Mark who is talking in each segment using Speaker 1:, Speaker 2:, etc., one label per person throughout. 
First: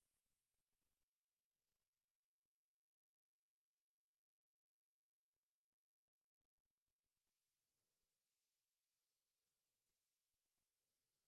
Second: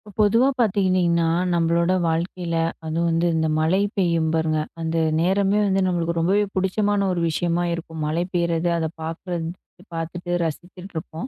Speaker 1: இப்ப பொதுவா பார்த்துக்கிட்டிங்கன்னா, நம்மளோட வாழ்க்கையில அதுவும் வந்து இந்த மழை பெய்யும் பாருங்க, அந்த நேரமே வந்து நம்மளுக்கு ரொம்பவே புடிச்சமான ஒரு விஷயமா இருக்கும். மழை பெய்றது, அத பார்க்குறது பார்த்துட்டு ரசிச்சுட்ருப்போம்.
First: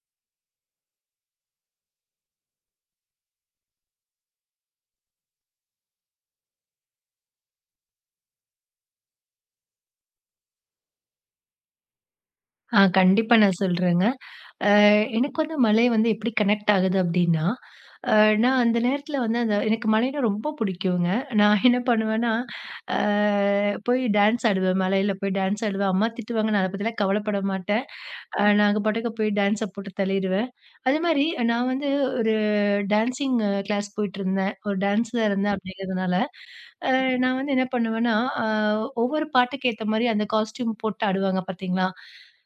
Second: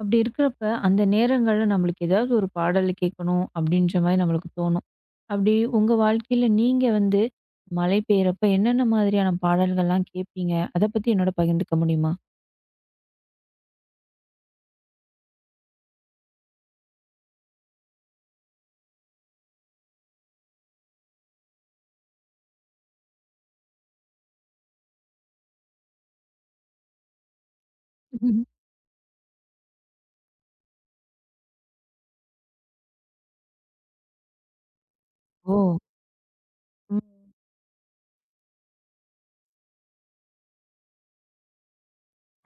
Speaker 1: அப்படி இருக்கிறப்ப, அந்த நேரங்கள்ல நம்மளுக்கு ஏதாவது ஒரு பாடல் கேட்கணும் அப்படின்ற மாரி நம்மளுக்கு தோணும். அப்படி உங்க வாழ்க்கையில நீங்க வந்து மழை பெய்யறப்ப என்னென்ன மாதிரியான பாடல்கள்லாம் கேட்பீங்க? அத பத்தி என்னோட பகிர்ந்துக்க முடியுமா?
Speaker 2: ஆ கண்டிப்பா நான் சொல்றேங்க. அ எனக்கு வந்து மழை வந்து எப்படி கனெக்ட் ஆகுது அப்டின்னா, அ நான் அந்த நேரத்துல வந்து அந்த எனக்கு மழைன்னா ரொம்ப புடிக்குங்க. நான் என்ன பண்ணுவேன்னா, அ போய் டான்ஸ் ஆடுவேன். மழையில போய் டான்ஸ் ஆடுவேன். அம்மா திட்டுவாங்க. நான் அத பத்திலாம் கவலைப்பட மாட்டேன். நாங்க பாட்டுக்கு போய் டான்ஸ போட்டு தள்ளிருவேன். அதேமாரி நான் வந்து ஒரு டான்சிங் கிளாஸ் போயிட்டுருந்தேன். ஒரு டான்ஸரா இருந்தேன்
Speaker 1: ஓ!
Speaker 2: அப்டிங்கிறதுனால, அ
Speaker 1: ம்.
Speaker 2: நான் வந்து என்ன பண்ணுவேன்னா, அ ஒவ்வொரு பாட்டுக்கு ஏத்த மாரி அந்த காஸ்டியூம் போட்டு ஆடுவாங்க பாத்தீங்களா?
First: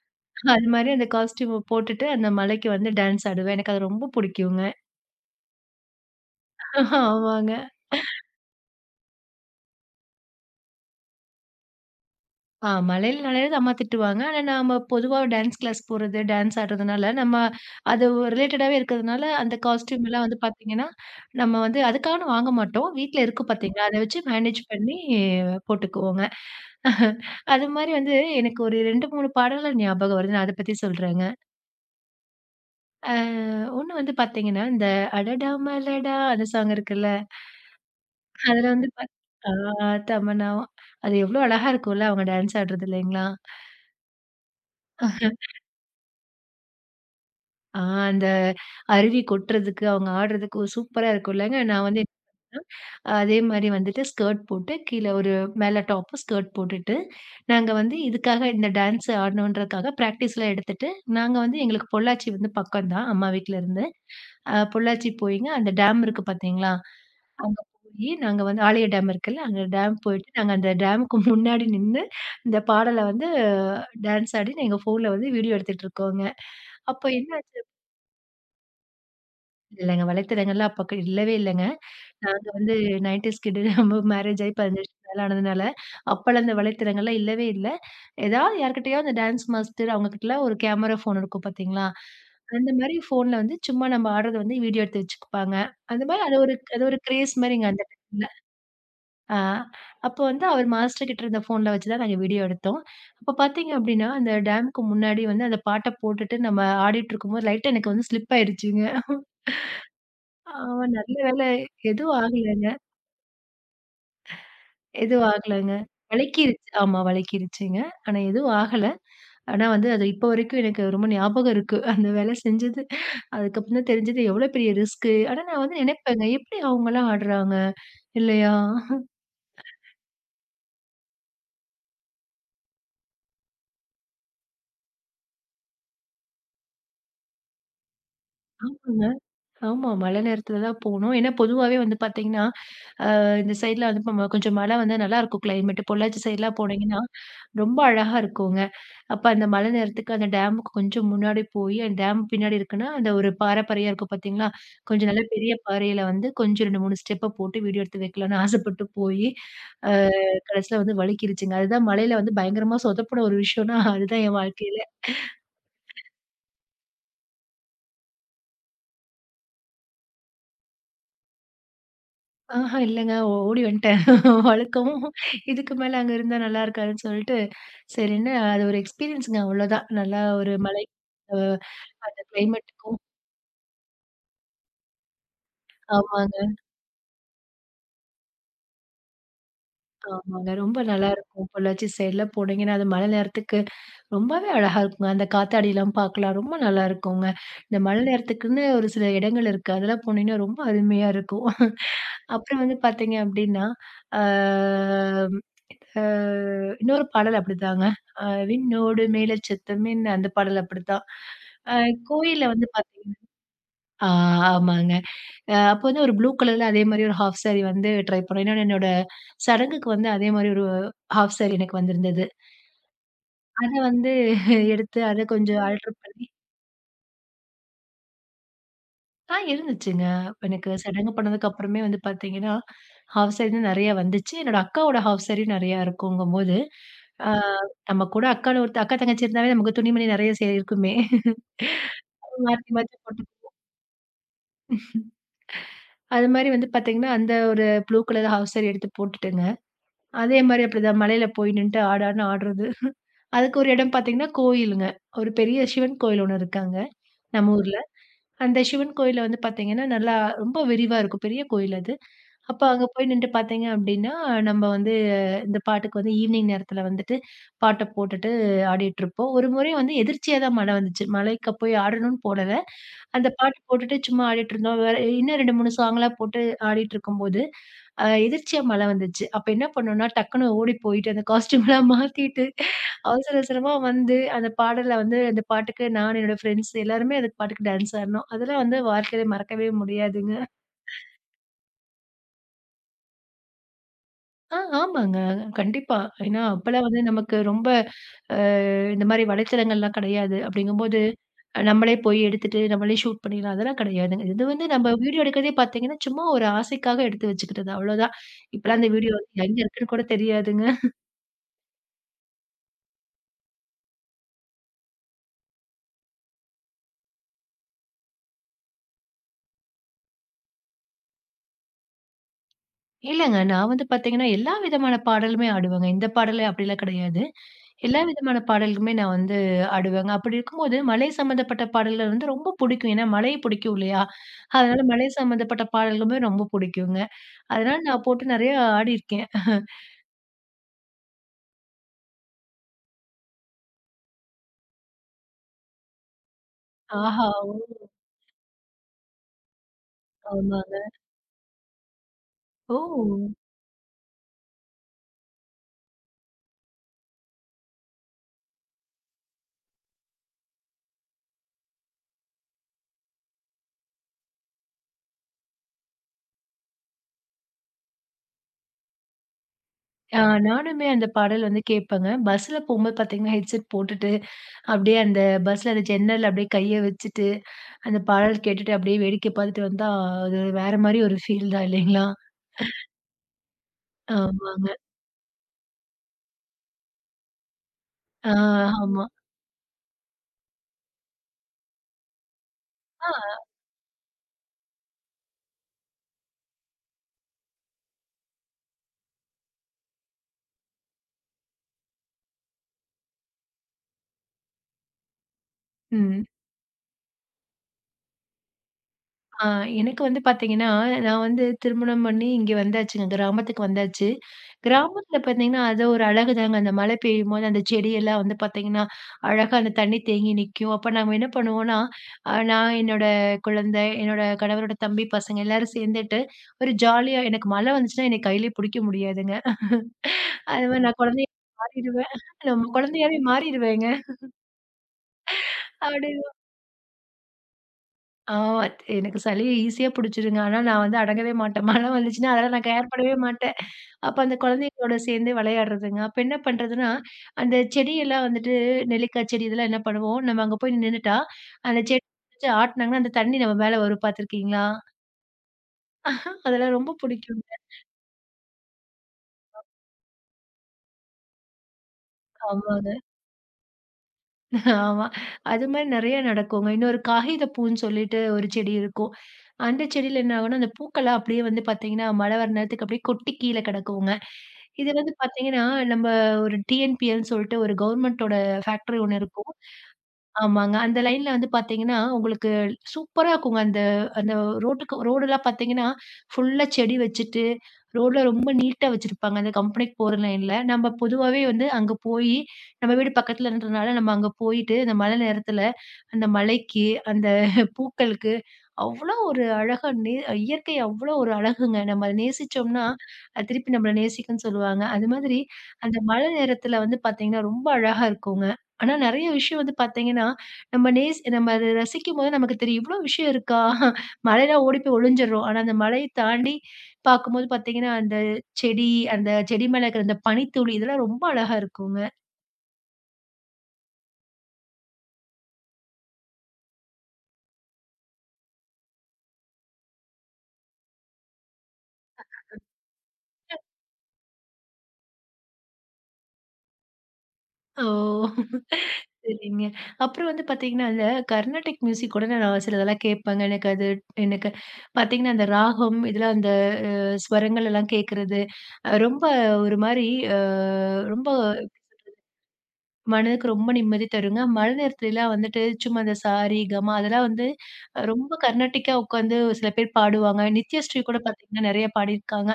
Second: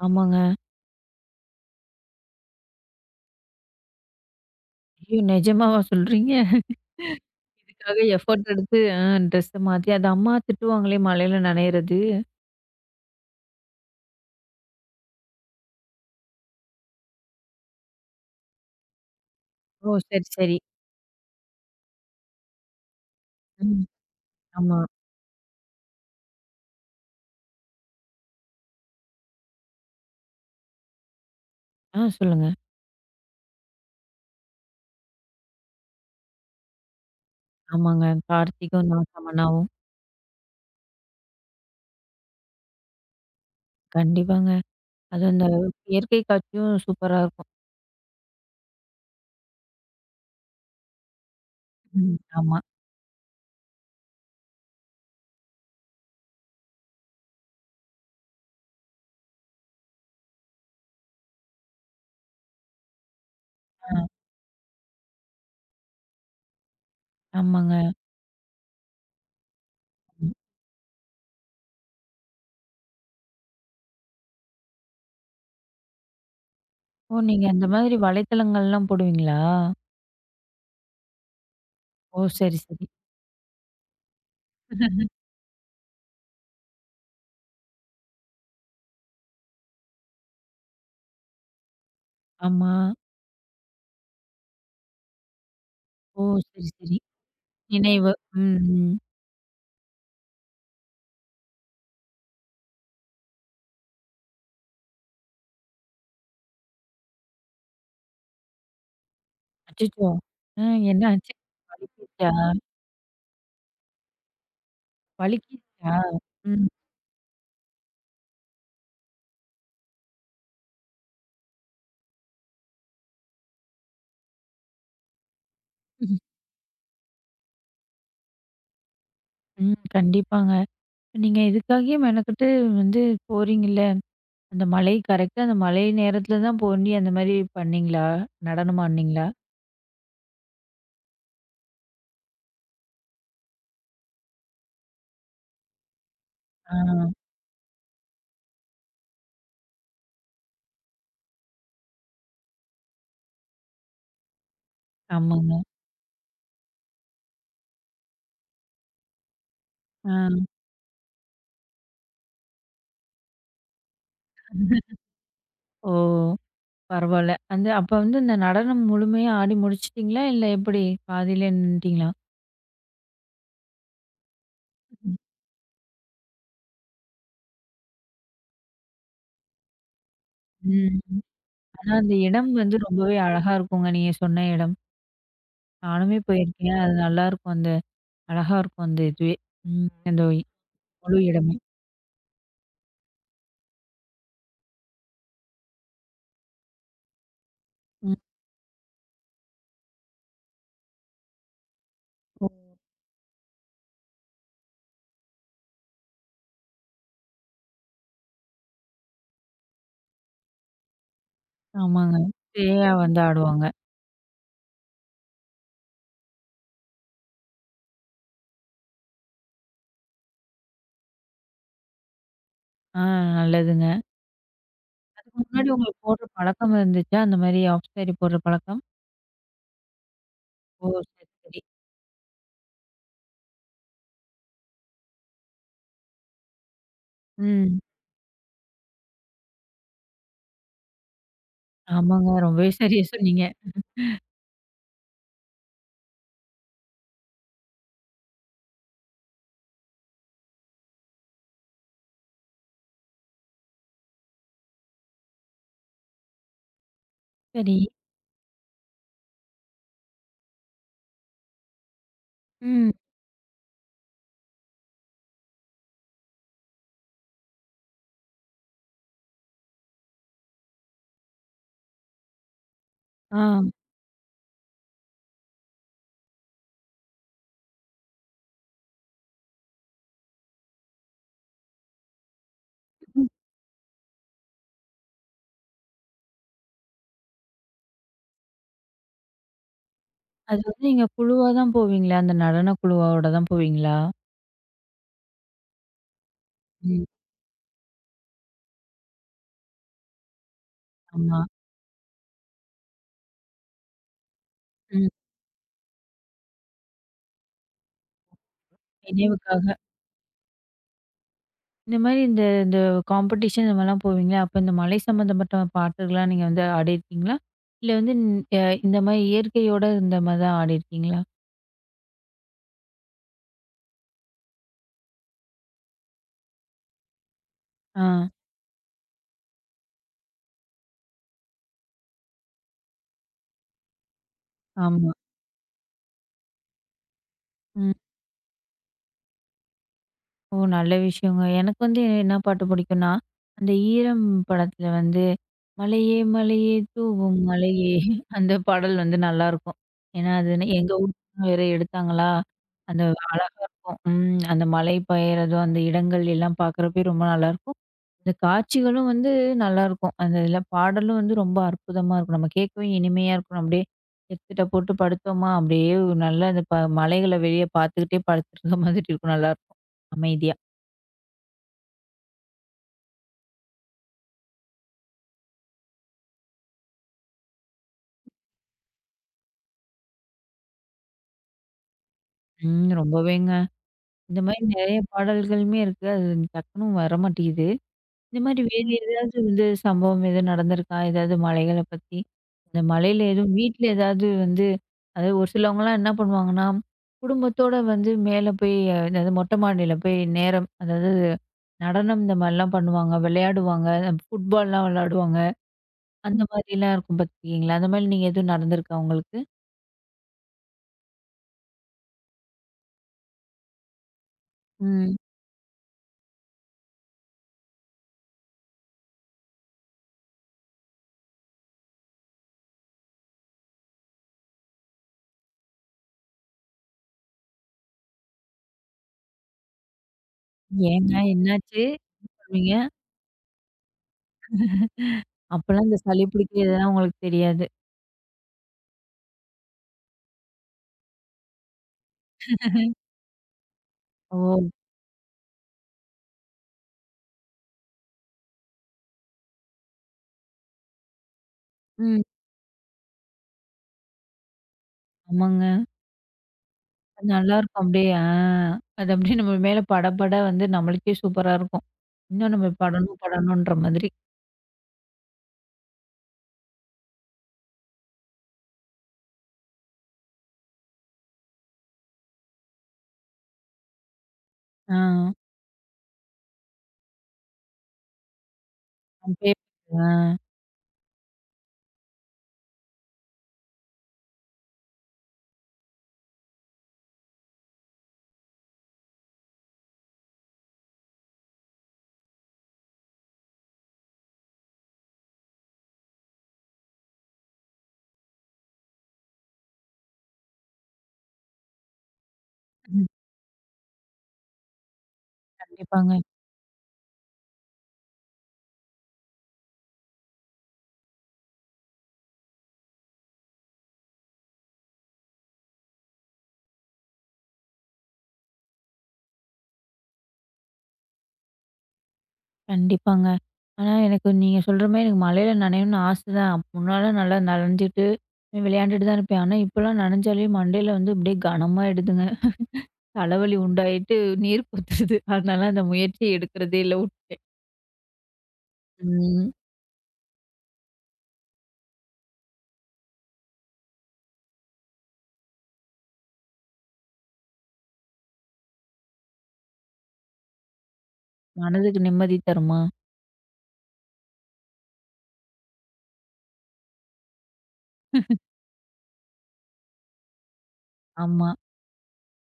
Speaker 1: ஆமாங்க.
Speaker 2: அது மாரி அந்த காஸ்டியூம போட்டுட்டு, அந்த மலைக்கு வந்து டான்ஸ் ஆடுவேன். எனக்கு அது ரொம்ப புடிக்குங்க.
Speaker 1: ஐயோ! நிஜமாவா சொல்றீங்க?
Speaker 2: ஆமாங்க.
Speaker 1: அதுக்காக எஃபோர்ட் எடுத்து ட்ரெஸ்ஸ மாத்தி, அது அம்மா திட்டுவாங்களே மழையில நனையிறது.
Speaker 2: ஆ மலையில நனையிறது அம்மா திட்டுவாங்க. ஆனா நாம பொதுவா டான்ஸ் கிளாஸ் போறது, டான்ஸ் ஆடுறதுனால, நம்ம அது ரிலேட்டடாவே இருக்கிறதுனால, அந்த
Speaker 1: ஓ!
Speaker 2: காஸ்டியூம் எல்லாம்
Speaker 1: சரி,
Speaker 2: வந்து
Speaker 1: சரி.
Speaker 2: பார்த்தீங்கன்னா, நம்ம வந்து அதுக்காக வாங்க மாட்டோம். வீட்ல இருக்கும்
Speaker 1: ம்.
Speaker 2: பார்த்தீங்களா, அத வச்சு மேனேஜ்
Speaker 1: ஆமா.
Speaker 2: பண்ணி போட்டுக்குவோங்க. அது மாரி வந்து எனக்கு ஒரு 2, 3 பாடல்கள் ஞாபகம் வருது. நான் அத பத்தி சொல்றேங்க.
Speaker 1: ஆ சொல்லுங்க.
Speaker 2: அ ஒண்ணு வந்து பார்த்தீங்கன்னா, இந்த "அடடா மலடா" அந்த சாங் இருக்குல்ல.
Speaker 1: ஆமாங்க.
Speaker 2: அதுல வந்து
Speaker 1: கார்த்திக்கும், நான்
Speaker 2: பாத்
Speaker 1: தமன்னாவும்.
Speaker 2: ஆ தமன்னாவும். அது எவ்ளோ அழகா இருக்கும்ல அவங்க டான்ஸ் ஆடுறது இல்லைங்களா?
Speaker 1: கண்டிப்பாங்க. அது அந்த இயற்கை காட்சியும் சூப்பரா இருக்கும்.
Speaker 2: ஆ அந்த அருவி கொட்டுறதுக்கு, அவங்க ஆடுறதுக்கு சூப்பரா இருக்கும்லங்க. நான் வந்து
Speaker 1: ம். ஆமா.
Speaker 2: என்னன்னா, அதே மாரி வந்துட்டு ஸ்கர்ட் போட்டு, கீழ ஒரு மேல டாப்பு, ஸ்கர்ட் போட்டுட்டு, நாங்க வந்து இதுக்காக இந்த டான்ஸ் ஆடணுன்றதுக்காக பிராக்டிஸ்லாம் எடுத்துட்டு, நாங்க வந்து எங்களுக்கு பொள்ளாச்சி வந்து பக்கம் தான், அம்மா வீட்ல இருந்து.
Speaker 1: ஆ.
Speaker 2: பொள்ளாச்சி போய்ங்க அந்த டேம் இருக்கு பாத்தீங்களா? அங்க
Speaker 1: ஆமாங்க.
Speaker 2: போயி நாங்க வந்து ஆழியா டேம் இருக்குல்ல, அங்க டேம் போயிட்டு நாங்க அந்த டேமுக்கு முன்னாடி நின்னு, இந்த பாடல வந்து டான்ஸ் ஆடி எங்க ஃபோன்ல வந்து வீடியோ எடுத்துட்டு இருக்கோங்க. அப்ப
Speaker 1: ஓ!
Speaker 2: என்ன
Speaker 1: நீங்க
Speaker 2: ஆச்சு
Speaker 1: அந்த மாதிரி வலைத்தளங்கள்லாம் போடுவீங்களா?
Speaker 2: இல்லங்க வலைத்தளங்கள்ல அப்ப க இல்லவே இல்லங்க.
Speaker 1: ஓ!
Speaker 2: நாங்க
Speaker 1: சரி,
Speaker 2: வந்து
Speaker 1: சரி.
Speaker 2: 90ஸ் கிட் நம்ம மேரேஜ் ஆயி 15 வருஷத்துக்கு மேல ஆனதுனால, அப்பலாம் இந்த வலைத்தளங்கள்லாம் இல்லவே இல்ல. ஏதாவது யார்கிட்டயோ அந்த டான்ஸ் மாஸ்டர் அவங்க கிட்டலாம் ஒரு கேமரா ஃபோன் இருக்கும் பார்த்தீங்களா?
Speaker 1: ஆமா.
Speaker 2: அந்த மாரி ஃபோன்ல வந்து சும்மா நம்ம ஆடுறத வந்து வீடியோ எடுத்து வச்சுக்குப்பாங்க. அந்த மாரி
Speaker 1: ஓ! சரி,
Speaker 2: அது
Speaker 1: சரி.
Speaker 2: ஒரு கிரேஸ் மாரிங்க அந்த
Speaker 1: நினைவு.
Speaker 2: டைம்ல.
Speaker 1: ம், ம்.
Speaker 2: ஆ அப்போ வந்து அவர் மாஸ்டர் கிட்ட இருந்த ஃபோன்ல வச்சு தான் நாங்க வீடியோ எடுத்தோம். அப்ப பார்த்தீங்க அப்டின்னா, அந்த டேம்க்கு முன்னாடி வந்து அந்த பாட்ட போட்டுட்டு நம்ம ஆடிட்டுருக்கும்போது லைட்டா எனக்கு வந்து ஸ்லிப் ஆயிருச்சுங்க.
Speaker 1: அச்சச்சோ!
Speaker 2: ஆ
Speaker 1: அ என்ன
Speaker 2: நல்ல
Speaker 1: ஆச்சு?
Speaker 2: வேள எதுவும்
Speaker 1: வழுக்கிருச்சா?
Speaker 2: ஆகலங்க. எதுவும் ஆகலங்க.
Speaker 1: வழுக்கிருச்சா? ம்.
Speaker 2: வழுக்கிருச்சு. ஆமா வழுக்கிருச்சுங்க. ஆனா எதுவும் ஆகல. ஆனா வந்து அது இப்ப வரைக்கும் எனக்கு ரொம்ப ஞாபகம் இருக்கு. அந்த வேல செஞ்சது. அதுக்கப்புறம் தான் தெரிஞ்சது எவ்ளோ பெரிய ரிஸ்க்கு. ஆனா நான் வந்து நினைப்பேங்க, எப்டி அவங்கலாம் ஆடுறாங்க? இல்லையா?
Speaker 1: ம். கண்டிப்பாங்க. நீங்க இதுக்காகவே மெனக்கெட்டு வந்து போறீங்கல்ல. அந்த மழை கரெக்ட்டா அந்த மழை நேரத்துல தான் போயி அந்த மாரி பண்ணீங்களா? நடனம்
Speaker 2: ஆமாங்க.
Speaker 1: ஆடுனீங்களா?
Speaker 2: ஆமா மழை நேரத்துல தான் போனோம். ஏன்னா பொதுவாவே வந்து பார்த்தீங்கன்னா, அ இந்த சைட்ல வந்து இப்ப கொஞ்சம் மழை வந்தா நல்லாருக்கும் கிளைமேட். பொள்ளாச்சி சைட்லாம்
Speaker 1: ஆ,
Speaker 2: போனீங்கன்னா, ரொம்ப அழகா இருக்குங்க. அப்ப அந்த மழை நேரத்துக்கு அந்த டேமுக்கு கொஞ்சம் முன்னாடி போயி, அந்த டேம் பின்னாடி இருக்குன்னா, அந்த ஒரு பாறை பாறையா இருக்கும் பார்த்தீங்களா? கொஞ்சம் நல்லா பெரிய
Speaker 1: ஆமாங்க.
Speaker 2: பாறையில வந்து கொஞ்சம் 2, 3 ஸ்டெப்ப போட்டு வீடியோ எடுத்து வைக்கலான்னு ஆசைப்பட்டு போயி, அ
Speaker 1: ஆ.
Speaker 2: கடைசில வந்து வழுக்கிருச்சுங்க. அதுதான் மழையில வந்து பயங்கரமா சொதப்புன ஒரு விஷயம்னா, அதுதான் என் வாழ்க்கையில.
Speaker 1: ஓ! பரவால்ல. அந்த அப்ப வந்து இந்த நடனம் முழுமையா ஆடி முடிச்சுட்டீங்களா? இல்ல எப்படி? பாதியிலே நின்னுட்டீங்களா?
Speaker 2: ஆஹா இல்லங்க ஓடி வந்துட்டேன். வழுக்கவும் இதுக்கு மேல அங்க இருந்தா நல்லா இருக்காதுன்னு சொல்லிட்டு சரின்னு அது ஒரு எக்ஸ்பீரியன்ஸ்ங்க அவ்வளோதான். நல்லா ஒரு மலை
Speaker 1: ம்.
Speaker 2: அ
Speaker 1: ஆனா அந்த
Speaker 2: அந்த
Speaker 1: இடம் வந்து
Speaker 2: கிளைமேட்டுக்கும்
Speaker 1: ரொம்பவே அழகா இருக்குங்க, நீங்க சொன்ன இடம். நானுமே
Speaker 2: ஆமாங்க,
Speaker 1: போயிருக்கேன். அது நல்லாருக்கும். அந்த அழகா இருக்கும் அந்த இதுவே. ம். அந்த
Speaker 2: ஆமாங்க. ரொம்ப
Speaker 1: முழு
Speaker 2: நல்லாருக்கும்.
Speaker 1: இடமே.
Speaker 2: பொள்ளாச்சி சைட்ல போனீங்கன்னா, அது மழை நேரத்துக்கு ரொம்பவே அழகா இருக்குங்க. அந்த காத்தாடிலாம் பார்க்கலாம். ரொம்ப நல்லாருக்குங்க. இந்த மழை
Speaker 1: ம்.
Speaker 2: நேரத்துக்குன்னு ஒரு சில இடங்கள் இருக்கு. அதெல்லாம் போனீங்கன்னா ரொம்ப அருமையா இருக்கும்.
Speaker 1: ஓ.
Speaker 2: அப்புறம் வந்து பார்த்தீங்க அப்டின்னா, ஆ அ இன்னொரு பாடல் அப்படிதாங்க. அ "விண்ணோடு மேலச் சத்தமின்னு" அந்த பாடல் அப்படித்தான். அ
Speaker 1: ஆமாங்க.
Speaker 2: கோயில்ல வந்து
Speaker 1: பேயா
Speaker 2: பார்த்தீங்க
Speaker 1: வந்து ஆடுவாங்க.
Speaker 2: ஆ ஆமாங்க. அப்ப வந்து ஒரு ப்ளூ கலர்ல அதே மாரி ஒரு ஹாஃப் சாரி வந்து ட்ரை பண்ணேன். ஏன்னா என்னோட சடங்குக்கு வந்து அதே மாரி ஒரு ஹாஃப் சாரி எனக்கு வந்திருந்தது.
Speaker 1: ஆ
Speaker 2: அத
Speaker 1: நல்லதுங்க.
Speaker 2: வந்து எடுத்து அத
Speaker 1: அதுக்கு
Speaker 2: கொஞ்சம்
Speaker 1: முன்னாடி
Speaker 2: ஆல்டர்
Speaker 1: உங்களுக்கு
Speaker 2: பண்ணி
Speaker 1: போடுற பழக்கம் இருந்துச்சா? அந்த மாரி ஆஃப் சாரி போடுற பழக்கம்?
Speaker 2: ஆ இருந்துச்சுங்க. இப்ப எனக்கு
Speaker 1: ஓ!
Speaker 2: சடங்கு
Speaker 1: சரி,
Speaker 2: பண்ணதுக்கு
Speaker 1: சரி.
Speaker 2: அப்புறமே வந்து பார்த்தீங்கன்னா, ஹாஃப் சாரி தான் நெறையா வந்துச்சு. என்னோட அக்காவோட ஹாஃப் சாரியும் நெறையா இருக்குங்கும்போது, ஆ
Speaker 1: ம்.
Speaker 2: நம்ம கூட அக்கால ஒருத்த அக்கா தங்கச்சி இருந்தாவே நமக்கு துணிமணி நெறைய சே இருக்குமே.
Speaker 1: ஆமாங்க. ரொம்பவே
Speaker 2: மாத்தி மாத்தி
Speaker 1: சரியா
Speaker 2: போட்டு
Speaker 1: சொன்னீங்க.
Speaker 2: அது மாரி வந்து பார்த்தீங்கன்னா, அந்த ஒரு ப்ளூ கலர் ஹாஃப் சாரி எடுத்து போட்டுட்டேங்க. அதே மாரி அப்படிதான் மழையில போய் நின்னுட்டு ஆடு ஆடுன்னு ஆடுறது. அதுக்கு ஒரு இடம் பார்த்தீங்கன்னா, கோயிலுங்க. ஒரு பெரிய சிவன் கோயில் ஒண்ணு இருக்கு அங்க, நம்ம ஊர்ல.
Speaker 1: சரி.
Speaker 2: அந்த சிவன் கோயில்ல வந்து பார்த்தீங்கன்னா, நல்லா ரொம்ப விரிவா இருக்கும். பெரிய கோயில் அது. அப்ப அங்க
Speaker 1: ம்.
Speaker 2: போய் நின்டு பார்த்தீங்க அப்டின்னா, நம்ம வந்து இந்த பாட்டுக்கு வந்து ஈவினிங் நேரத்துல வந்துட்டு பாட்ட போட்டுட்டு ஆடிட்டுருப்போம். ஒரு முறை வந்து எதிர்ச்சியா தான் மழை வந்துச்சு. மழைக்கு போய் ஆடணும்னு போடல. அந்த பாட்டு
Speaker 1: ஆ.
Speaker 2: போட்டுட்டு சும்மா ஆடிட்டுருந்தோம். வேற இன்னும் 2, 3 சாங்லாம் போட்டு ஆடிட்டுருக்கும்போது, எதிர்ச்சியா மழை வந்துச்சு. அப்ப என்ன பண்ணோம்னா, டக்குனு ஓடி போயிட்டு அந்த காஸ்டியூம்லாம் மாத்திட்டு,
Speaker 1: ம்.
Speaker 2: அவசர அவசரமா வந்து அந்த பாடல வந்து அந்த பாட்டுக்கு நான், என்னோட ஃப்ரெண்ட்ஸ் எல்லாருமே அந்த பாட்டுக்கு டான்ஸ் ஆடுனோம். அதெல்லாம் வந்து வாழ்க்கையில மறக்கவே முடியாதுங்க.
Speaker 1: அது வந்து நீங்க குழுவா தான் போவீங்களா? அந்த நடன குழுவோட தான் போவீங்களா?
Speaker 2: ஆ ஆமாங்க. கண்டிப்பா. ஏன்னா அப்பலாம் வந்து
Speaker 1: ம்.
Speaker 2: நமக்கு ரொம்ப அ இந்த மாரி வலைத்தளங்கள்லாம் கிடையாது. அப்படிங்கும்போது,
Speaker 1: ஆமா.
Speaker 2: நம்மளே போய் எடுத்துட்டு, நம்மளே ஷூட் பண்ணிடலாம். அதெல்லாம் கிடையாதுங்க. இது வந்து நம்ம
Speaker 1: ம்.
Speaker 2: வீடியோ எடுக்கிறதே பார்த்தீங்கன்னா, சும்மா ஒரு ஆசைக்காக எடுத்து வச்சுக்கிட்டது அவ்வளோதான். இப்பலாம் அந்த வீடியோ எங்க
Speaker 1: நினைவுக்காக.
Speaker 2: இருக்குன்னு கூட தெரியாதுங்க.
Speaker 1: இந்த மாரி இந்த இந்த காம்படிஷன் இந்த மாரிலாம் போவீங்களா? அப்ப இந்த மலை சம்மந்தப்பட்ட பாட்டுகள்லாம் நீங்க வந்து ஆடியிருக்கீங்களா? இல்ல வந்து அ இந்த மாரி இயற்கையோட இந்த மாரி தான் ஆடியிருக்கீங்களா?
Speaker 2: இல்லங்க. நான் வந்து பார்த்தீங்கன்னா, எல்லா விதமான பாடலுமே ஆடுவேங்க. இந்த பாடலு அப்படிலாம் கிடையாது. எல்லா
Speaker 1: ஆ.
Speaker 2: விதமான பாடலுக்குமே நான் வந்து ஆடுவேங்க. அப்படி இருக்கும்போது, மலை சம்மந்தப்பட்ட பாடல்கள் வந்து ரொம்ப புடிக்கும். ஏன்னா மலை பிடிக்கும் இல்லையா? அதனால மலை
Speaker 1: ஆமா.
Speaker 2: சம்மந்தப்பட்ட பாடல்களுமே ரொம்ப புடிக்குங்க. அதனால
Speaker 1: ம்.
Speaker 2: நான் போட்டு நெறைய ஆடியிருக்கேன்.
Speaker 1: ஓ! நல்ல விஷயங்க. எனக்கு வந்து என்ன பாட்டு பிடிக்கும்னா, அந்த ஈரம் படத்துல வந்து, மழையே மழையே
Speaker 2: ஆஹா!
Speaker 1: தூவும் மழையே அந்த பாடல் வந்து நல்லாயிருக்கும். ஏன்னா, அது
Speaker 2: ஆமாங்க.
Speaker 1: எங்க ஊர் வேற எடுத்தாங்களா,
Speaker 2: ஓ!
Speaker 1: அந்த அழகா இருக்கும். ம். அந்த மழை பெய்யறதும், அந்த இடங்கள் எல்லாம் பார்க்குறப்பயே ரொம்ப நல்லாயிருக்கும். அந்த காட்சிகளும் வந்து நல்லாயிருக்கும். அந்த இதில பாடலும் வந்து ரொம்ப அற்புதமா இருக்கும். நம்ம கேட்கவே இனிமையா இருக்கணும். அப்படியே ஹெட்செட்ட போட்டு படுத்தோமா, அப்படியே நல்லா அந்த மலைகள வெளிய பார்த்துக்கிட்டே படுத்துருக்க மாதிரி இருக்கும். நல்லாயிருக்கும்.
Speaker 2: ஆ
Speaker 1: அமைதியா.
Speaker 2: நானுமே அந்த பாடல் வந்து கேட்பேங்க. பஸ்ல போம்போது பார்த்தீங்கன்னா, ஹெட்செட் போட்டுட்டு, அப்படியே அந்த பஸ்ல அந்த ஜன்னல்ல அப்படியே கைய வச்சுட்டு, அந்த பாடல் கேட்டுட்டு அப்படியே வேடிக்கை பார்த்துட்டு வந்தா, அது வேற மாரி ஒரு ஃபீல் தான் இல்லைங்களா?
Speaker 1: ம். ரொம்பவேங்க. இந்த மாரி
Speaker 2: ஆமாங்க.
Speaker 1: நெறைய பாடல்களுமே இருக்கு. அது டக்குனு வரமாட்டேங்குது.
Speaker 2: ஆ
Speaker 1: இந்த மாரி வேற
Speaker 2: ஆமா.
Speaker 1: ஏதாவது வந்து சம்பவம் எதுவும் நடந்திருக்கா? ஏதாவது மலைகள பத்தி? இந்த மலையில
Speaker 2: ஆ
Speaker 1: எதுவும் வீட்ல ஏதாவது வந்து அதாவது ஒரு சிலவங்கலாம் என்ன பண்ணுவாங்கன்னா, குடும்பத்தோட வந்து மேல போய் அதாவது மொட்டை மாடியில போய் நேரம் அதாவது நடனம் இந்த மாரிலாம் பண்ணுவாங்க, விளையாடுவாங்க, ஃபுட்பால்லாம் விளையாடுவாங்க.
Speaker 2: ம்.
Speaker 1: அந்த மாரிலாம் இருக்கும் பாத்துருக்கீங்களா? அந்த மாரி நீங்க எதுவும் நடந்திருக்கா உங்களுக்கு?
Speaker 2: ஆ எனக்கு வந்து பார்த்தீங்கன்னா, நான் வந்து திருமணம் பண்ணி இங்க வந்தாச்சுங்க. கிராமத்துக்கு வந்தாச்சு.
Speaker 1: ம்.
Speaker 2: கிராமத்தில பார்த்தீங்கன்னா, அது ஒரு அழகு தாங்க. அந்த மழை பெய்யும்போது அந்த செடியெல்லாம் வந்து பார்த்தீங்கன்னா, அழகா அந்த தண்ணி தேங்கி நிக்கும். அப்ப நம்ம என்ன பண்ணுவோம்னா, நான் என்னோட குழந்தை, என்னோட கணவரோட தம்பி பசங்க எல்லாரும் சேர்ந்துட்டு, ஒரு ஜாலியா எனக்கு மழை வந்துச்சுன்னா என்னை கையிலே புடிக்க முடியாதுங்க. அது மாரி நான்
Speaker 1: ஏங்க
Speaker 2: குழந்தையா
Speaker 1: என்னாச்சு?
Speaker 2: மாறிடுவேன். நம்ம
Speaker 1: சொல்வீங்க?
Speaker 2: குழந்தையாவே மாறிடுவேங்க.
Speaker 1: அப்பலாம் இந்த
Speaker 2: அப்படி
Speaker 1: சளி பிடிக்க இதெல்லாம் உங்களுக்கு தெரியாது.
Speaker 2: ஆ எனக்கு சளி ஈஸியா புடிச்சுருங்க. ஆனா, நான் வந்து அடங்கவே மாட்டேன். மழை வந்துச்சுன்னா, அதெல்லாம் நான் கேர் பண்ணவே மாட்டேன். அப்ப அந்த
Speaker 1: ஓ!
Speaker 2: குழந்தைங்களோட சேர்ந்து விளையாடுறதுங்க. அப்ப என்ன பண்றதுன்னா, அந்த செடியெல்லாம் வந்துட்டு நெல்லிக்காய் செடி இதெல்லாம் என்ன பண்ணுவோம், நம்ம அங்க போய் நின்னுட்டா, அந்த செடி
Speaker 1: ம்.
Speaker 2: வச்சு ஆட்டுனாங்கன்னா, அந்த தண்ணி நம்ம மேல வரும் பார்த்துருக்கீங்களா?
Speaker 1: ஆமாங்க.
Speaker 2: அதெல்லாம் ரொம்ப
Speaker 1: அது
Speaker 2: பிடிக்குங்க.
Speaker 1: நல்லாருக்கும் அப்படியே. ஆ அது அப்படியே நம்ம மேல பட பட வந்து நம்மளுக்கே சூப்பரா இருக்கும். இன்னும் நம்ம
Speaker 2: ஆமாங்க.
Speaker 1: படணும் படணுன்ற மாதிரி.
Speaker 2: ஆமா. அது மாரி நெறைய நடக்குங்க. இன்னொரு காகித பூன்னு சொல்லிட்டு ஒரு செடி இருக்கும். அந்த செடியில என்ன ஆகும்னா, அந்த பூக்கள்லாம் அப்படியே வந்து பார்த்தீங்கன்னா, மழை வர நேரத்துக்கு அப்படியே கொட்டி கீழ கிடக்குங்க. இது
Speaker 1: ஆ.
Speaker 2: வந்து பார்த்தீங்கன்னா, நம்ம ஒரு டிஎன்பிஎல்ன்னு சொல்லிட்டு ஒரு கவர்மெண்டோட ஃபேக்டரி ஒண்ணு இருக்கும்.
Speaker 1: அப்படியே ஆ.
Speaker 2: ஆமாங்க. அந்த லைன்ல வந்து பார்த்தீங்கன்னா, உங்களுக்கு சூப்பரா இருக்குங்க. அந்த அந்த ரோட்டுக்கு ரோடுலாம் பார்த்தீங்கன்னா, ஃபுல்லா செடி வச்சுட்டு, ரோட்ல ரொம்ப நீட்டா வச்சிருப்பாங்க. அந்த கம்பெனிக்கு போற லைன்ல. நம்ம பொதுவாவே வந்து அங்க போயி, நம்ம வீடு பக்கத்துலன்றதுனால, நம்ம அங்க போயிட்டு, அந்த மழை நேரத்துல, அந்த மழைக்கு, அந்த பூக்களுக்கு அவ்ளோ ஒரு அழகா நே இயற்கை அவ்ளோ ஒரு அழகுங்க. நம்ம அத நேசிச்சோம்னா,
Speaker 1: ம்.
Speaker 2: அது திருப்பி நம்மள நேசிக்கும்ன்னு சொல்லுவாங்க. அது மாதிரி அந்த
Speaker 1: கண்டிப்பாங்க,
Speaker 2: மழை நேரத்தில வந்து பார்த்தீங்கன்னா, ரொம்ப அழகா இருக்குங்க. ஆனா நெறைய விஷயம் வந்து பார்த்தீங்கன்னா, நம்ம நேஸ் நம்ம அத ரசிக்கும்போது நமக்கு தெரியும். இவ்ளோ விஷயம் இருக்கா? மழைன்னா ஓடி போய் ஒளிஞ்சிர்றோம். ஆனா அந்த மழைய தாண்டி பார்க்கும்போது பார்த்தீங்கன்னா, செடி அந்த செடி மேல இருக்கிற அந்த பனித்துளி இதெல்லாம் ரொம்ப அழகா இருக்குங்க.
Speaker 1: கண்டிப்பாங்க. ஆனா எனக்கு நீங்க சொல்ற மாரி எனக்கு மழையில நனையணும்னு ஆசை தான். முன்னாலாம் நல்லா நனஞ்சுட்டு, விளையாண்டுட்டு தான் இருப்பேன். ஆனா இப்பலாம் நனஞ்சாலே மண்டையில வந்து அப்படியே கனமாயிடுதுங்க. தலைவலி உண்டாயிட்டு நீர் கொட்டுது. அதனால அந்த முயற்சிய எடுக்கிறதே இல்ல.
Speaker 2: ஓ!
Speaker 1: ம்.
Speaker 2: சரிங்க. அப்புறம் வந்து பார்த்தீங்கன்னா, அந்த கர்நாடிக் மியூசிக் கூட நான் சிலதெல்லாம் கேட்பேங்க. எனக்கு பார்த்தீங்கன்னா, அந்த ராகம் இதெல்லாம் அந்த ஸ்வரங்கள் எல்லாம் கேட்கறது, ரொம்ப ஒரு மாரி அ ரொம்ப
Speaker 1: மனதுக்கு நிம்மதி தருமா?
Speaker 2: மனதுக்கு ரொம்ப நிம்மதி தருங்க. மழை நேரத்துலலாம் வந்துட்டு சும்மா இந்த சாரி, கமா அதெல்லாம் வந்து ரொம்ப கர்நாட்டிக்கா உட்காந்து சில பேர் பாடுவாங்க. நித்யஸ்ரீ கூட
Speaker 1: ஆமா.
Speaker 2: பார்த்தீங்கன்னா நெறைய பாடியிருக்காங்க.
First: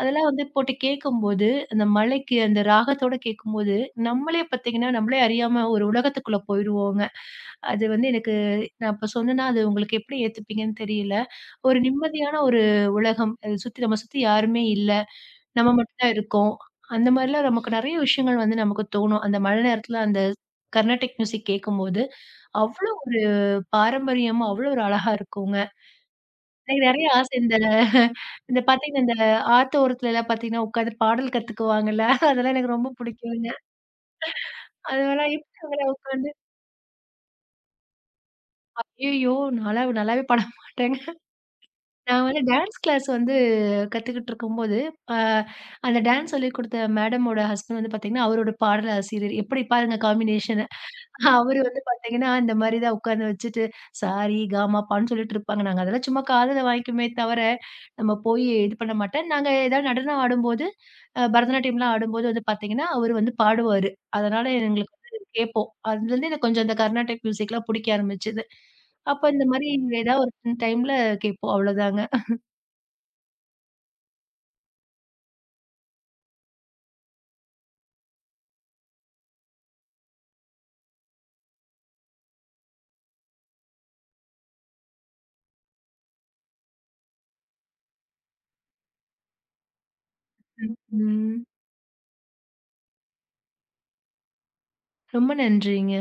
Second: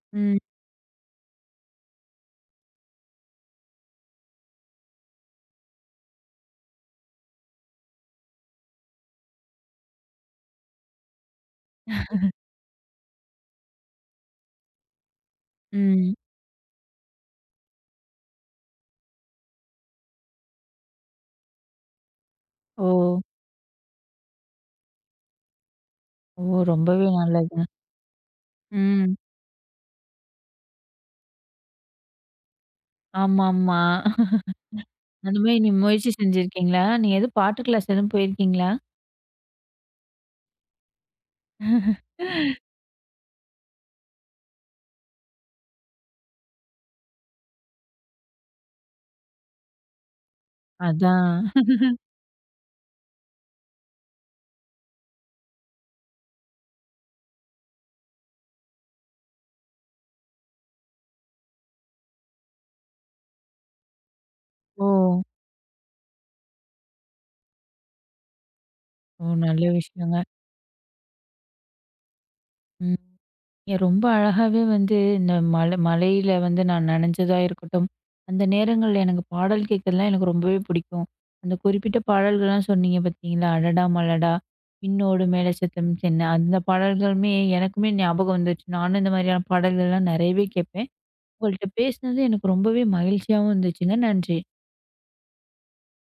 Speaker 2: அதெல்லாம்
Speaker 1: ம்,
Speaker 2: வந்து போட்டு கேட்கும்போது, அந்த மழைக்கு அந்த ராகத்தோட கேட்கும்போது, நம்மளே பார்த்தீங்கன்னா, நம்மளே அறியாம ஒரு உலகத்துக்குள்ள போயிருவோங்க. அது வந்து எனக்கு நான் இப்ப சொன்னேன்னா, அது உங்களுக்கு எப்படி ஏத்துப்பீங்கன்னு தெரியல. ஒரு நிம்மதியான ஒரு உலகம். சுத்தி நம்ம சுத்தி யாருமே இல்ல. நம்ம மட்டும் தான்
Speaker 1: ம்.
Speaker 2: இருக்கோம். அந்த மாரிலாம் நமக்கு நெறைய விஷயங்கள் வந்து நமக்கு தோணும். அந்த மழை நேரத்துல அந்த கர்நாடிக் மியூசிக் கேட்கும்போது, அவ்ளோ
Speaker 1: ஓ!
Speaker 2: ஒரு பாரம்பரியமா, அவ்ளோ ஒரு அழகா இருக்குங்க.
Speaker 1: ஓ!
Speaker 2: எனக்கு நெறைய
Speaker 1: ரொம்பவே
Speaker 2: ஆசை இந்த
Speaker 1: நல்லதுங்க.
Speaker 2: இந்த பார்த்தீங்கன்னா,
Speaker 1: ம்.
Speaker 2: இந்த ஆத்தோரத்துலலாம் பார்த்தீங்கன்னா, உட்காந்து பாடல் கத்துக்குவாங்கல்ல. அதெல்லாம் எனக்கு ரொம்ப புடிக்குங்க.
Speaker 1: ஆமாமா.
Speaker 2: அதெல்லாம்
Speaker 1: அந்த மாரி
Speaker 2: எப்படி
Speaker 1: நீங்க
Speaker 2: அவங்கலாம்
Speaker 1: முயற்சி
Speaker 2: உட்காந்து
Speaker 1: செஞ்சிருக்கீங்களா? நீங்க எதுவும் பாட்டு கிளாஸ் எதுவும் போயிருக்கீங்களா?
Speaker 2: ஐயய்யோ! நான்லா நல்லாவே பாட மாட்டேங்க. நான் வந்து டான்ஸ் கிளாஸ் வந்து கத்துக்கிட்டு இருக்கும்போது, அ அந்த டான்ஸ் சொல்லிக் குடுத்த மேடமோட ஹஸ்பண்ட் வந்து பார்த்தீங்கன்னா, அவரோட பாடல் ஆசிரியர். எப்படி பாருங்க காம்பினேஷன் அவரு
Speaker 1: அதான்.
Speaker 2: வந்து பாத்தீங்கன்னா, இந்த மாரி தான் உட்காந்து வச்சுட்டு, சாரி, காமாப்பான்னு சொல்லிட்டு இருப்பாங்க. நாங்க அதெல்லாம் சும்மா காதுல வாங்கிக்குமே தவிர, நம்ம போய் இது பண்ண மாட்டேன். நாங்க ஏதாவது நடனம் ஆடும்போது, பரதநாட்டியம்லாம் ஆடும்போது வந்து பாத்தீங்கன்னா, அவரு வந்து பாடுவாரு. அதனால
Speaker 1: ஓ!
Speaker 2: எங்களுக்கு வந்து கேட்போம். அதுலருந்து எனக்கு கொஞ்சம் இந்த கர்நாடிக் மியூசிக்லாம் புடிக்க ஆரம்பிச்சது.
Speaker 1: ஓ!
Speaker 2: அப்ப இந்த மாரி
Speaker 1: நல்ல
Speaker 2: ஏதாவது
Speaker 1: விஷயங்க.
Speaker 2: ஒரு டைம்ல கேட்போம். அவ்வளோதாங்க.
Speaker 1: ம். ஏன் ரொம்ப அழகாவே வந்து இந்த மலை மலையில வந்து நான் நனைஞ்சதா இருக்கட்டும், அந்த நேரங்கள்ல எனக்கு பாடல் கேட்கறதுலாம் எனக்கு ரொம்பவே பிடிக்கும். அந்த குறிப்பிட்ட பாடல்கள்லாம் சொன்னீங்க பார்த்தீங்களா? "அடடா மலடா, விண்ணோடு மேலச்சத்தம் சென்ன" அந்த பாடல்களுமே எனக்குமே ஞாபகம் வந்துச்சு. நானும் இந்த மாதிரியான பாடல்கள்லாம் நிறையவே கேட்பேன்.
Speaker 2: ம்.
Speaker 1: உங்கள்ட்ட பேசினது எனக்கு ரொம்பவே மகிழ்ச்சியாவும் இருந்துச்சுங்க. நன்றி.
Speaker 2: ரொம்ப நன்றிங்க.